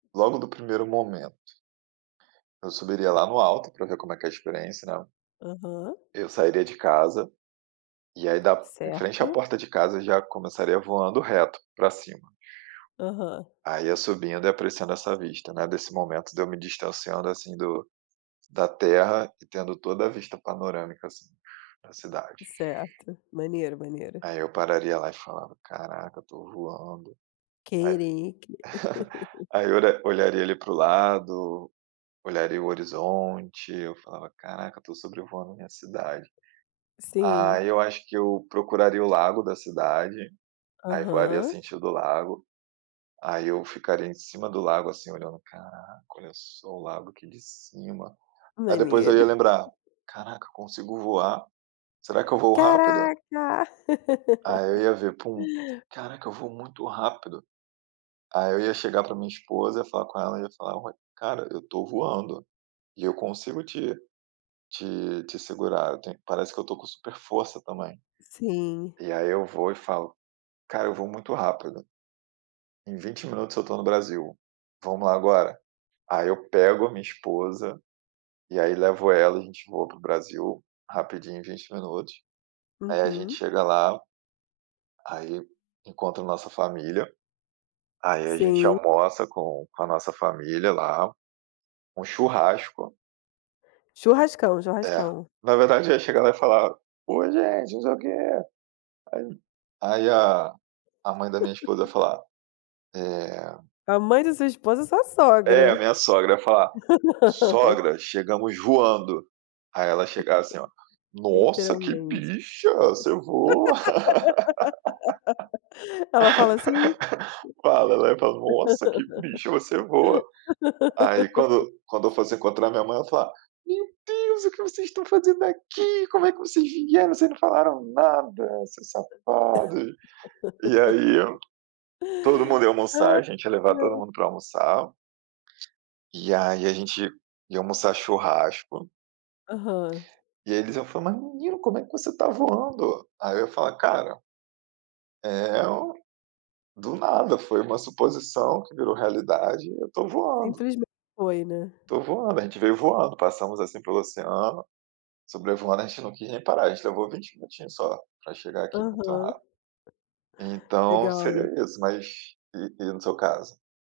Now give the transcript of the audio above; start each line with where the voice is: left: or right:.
right: Logo do primeiro momento. Eu subiria lá no alto pra ver como é que é a experiência, né.
left: Aham.
right: Eu sairia de casa e aí da em frente à
left: Certo.
right: porta de casa eu já começaria voando reto pra cima.
left: Aham.
right: Aí ia subindo e apreciando essa vista, né, desse momento de eu me distanciando, assim, do da terra e tendo toda a vista panorâmica, assim, na cidade.
left: Certo. Maneiro, maneiro.
right: Aí eu pararia lá e falava: "Caraca, eu estou voando". Aí
left: Caraca.
right: aí eu ora olharia ali para o lado, olharia o horizonte, eu falava: "Caraca, estou sobrevoando a minha cidade".
left: Sim.
right: Aí eu acho que eu procuraria o lago da cidade, aí voaria
left: Aham.
right: sentido lago, aí eu ficaria em cima do lago, assim, olhando: "Caraca, olha só o lago aqui de cima". Aí depois eu ia
left: Maneiro.
right: lembrar: "Caraca, consigo voar. Será que eu voo rápido?".
left: Caraca!
right: Aí eu ia ver: "Pum! Caraca, eu voo muito rápido". Aí eu ia chegar pra minha esposa, ia falar com ela e ia falar: "Ó, cara, eu estou voando e eu consigo te te te segurar. Tenho parece que eu estou com super força também".
left: Sim.
right: E aí eu vou e falo: "Cara, eu voo muito rápido". "Em 20 minutos eu estou no Brasil, vamos lá agora?". Aí eu pego a minha esposa, e aí levo ela, a gente voa para o Brasil rapidinho em 20 minutos. Aí a gente
left: Uhum.
right: chega lá, aí encontro a nossa família, aí a gente
left: Sim.
right: almoça com com a nossa família lá, um churrasco.
left: Churrascão,
right: É,
left: churrascão.
right: na verdade eu ía chegar lá e falar: "Oi, gente, não sei o quê". Aí a a mãe da minha esposa ia falar, eh
left: A mãe da sua esposa é sua
right: É, a
left: sogra.
right: minha sogra, ía falar: "Sogra, chegamos voando". Aí ela ía chegar assim, ó: "Nossa, que
left: Literalmente.
right: bicha, você voa".
left: Ela fala assim?
right: Fala, ela ía falar: "Nossa, que bicha, você voa". Aí quando quando eu fosse encontrar minha mãe eu ía falar: "Meu Deus, o que vocês estão fazendo aqui? Como é que vocês vieram? Vocês não falaram nada, seus safados". E aí todo mundo ia
left: Ai,
right: almoçar, a gente ia levar todo
left: ai.
right: mundo pra almoçar, e aí a gente ia almoçar churrasco.
left: Aham.
right: E aí eles iam falar: "Mas menino, como é que você está voando?". Aí eu ia falar: "Cara" "é o do nada foi uma suposição que virou realidade, e eu estou voando".
left: Simplismente foi, né.
right: "Estou voando, a gente veio voando. Passamos, assim, pelo oceano sobrevoando, a gente não quis nem parar. A gente levou 20 minutinhos só pra chegar aqui. Muito
left: Aham.
right: ra" então
left: Legal.
right: seria isso, mas e e no seu caso?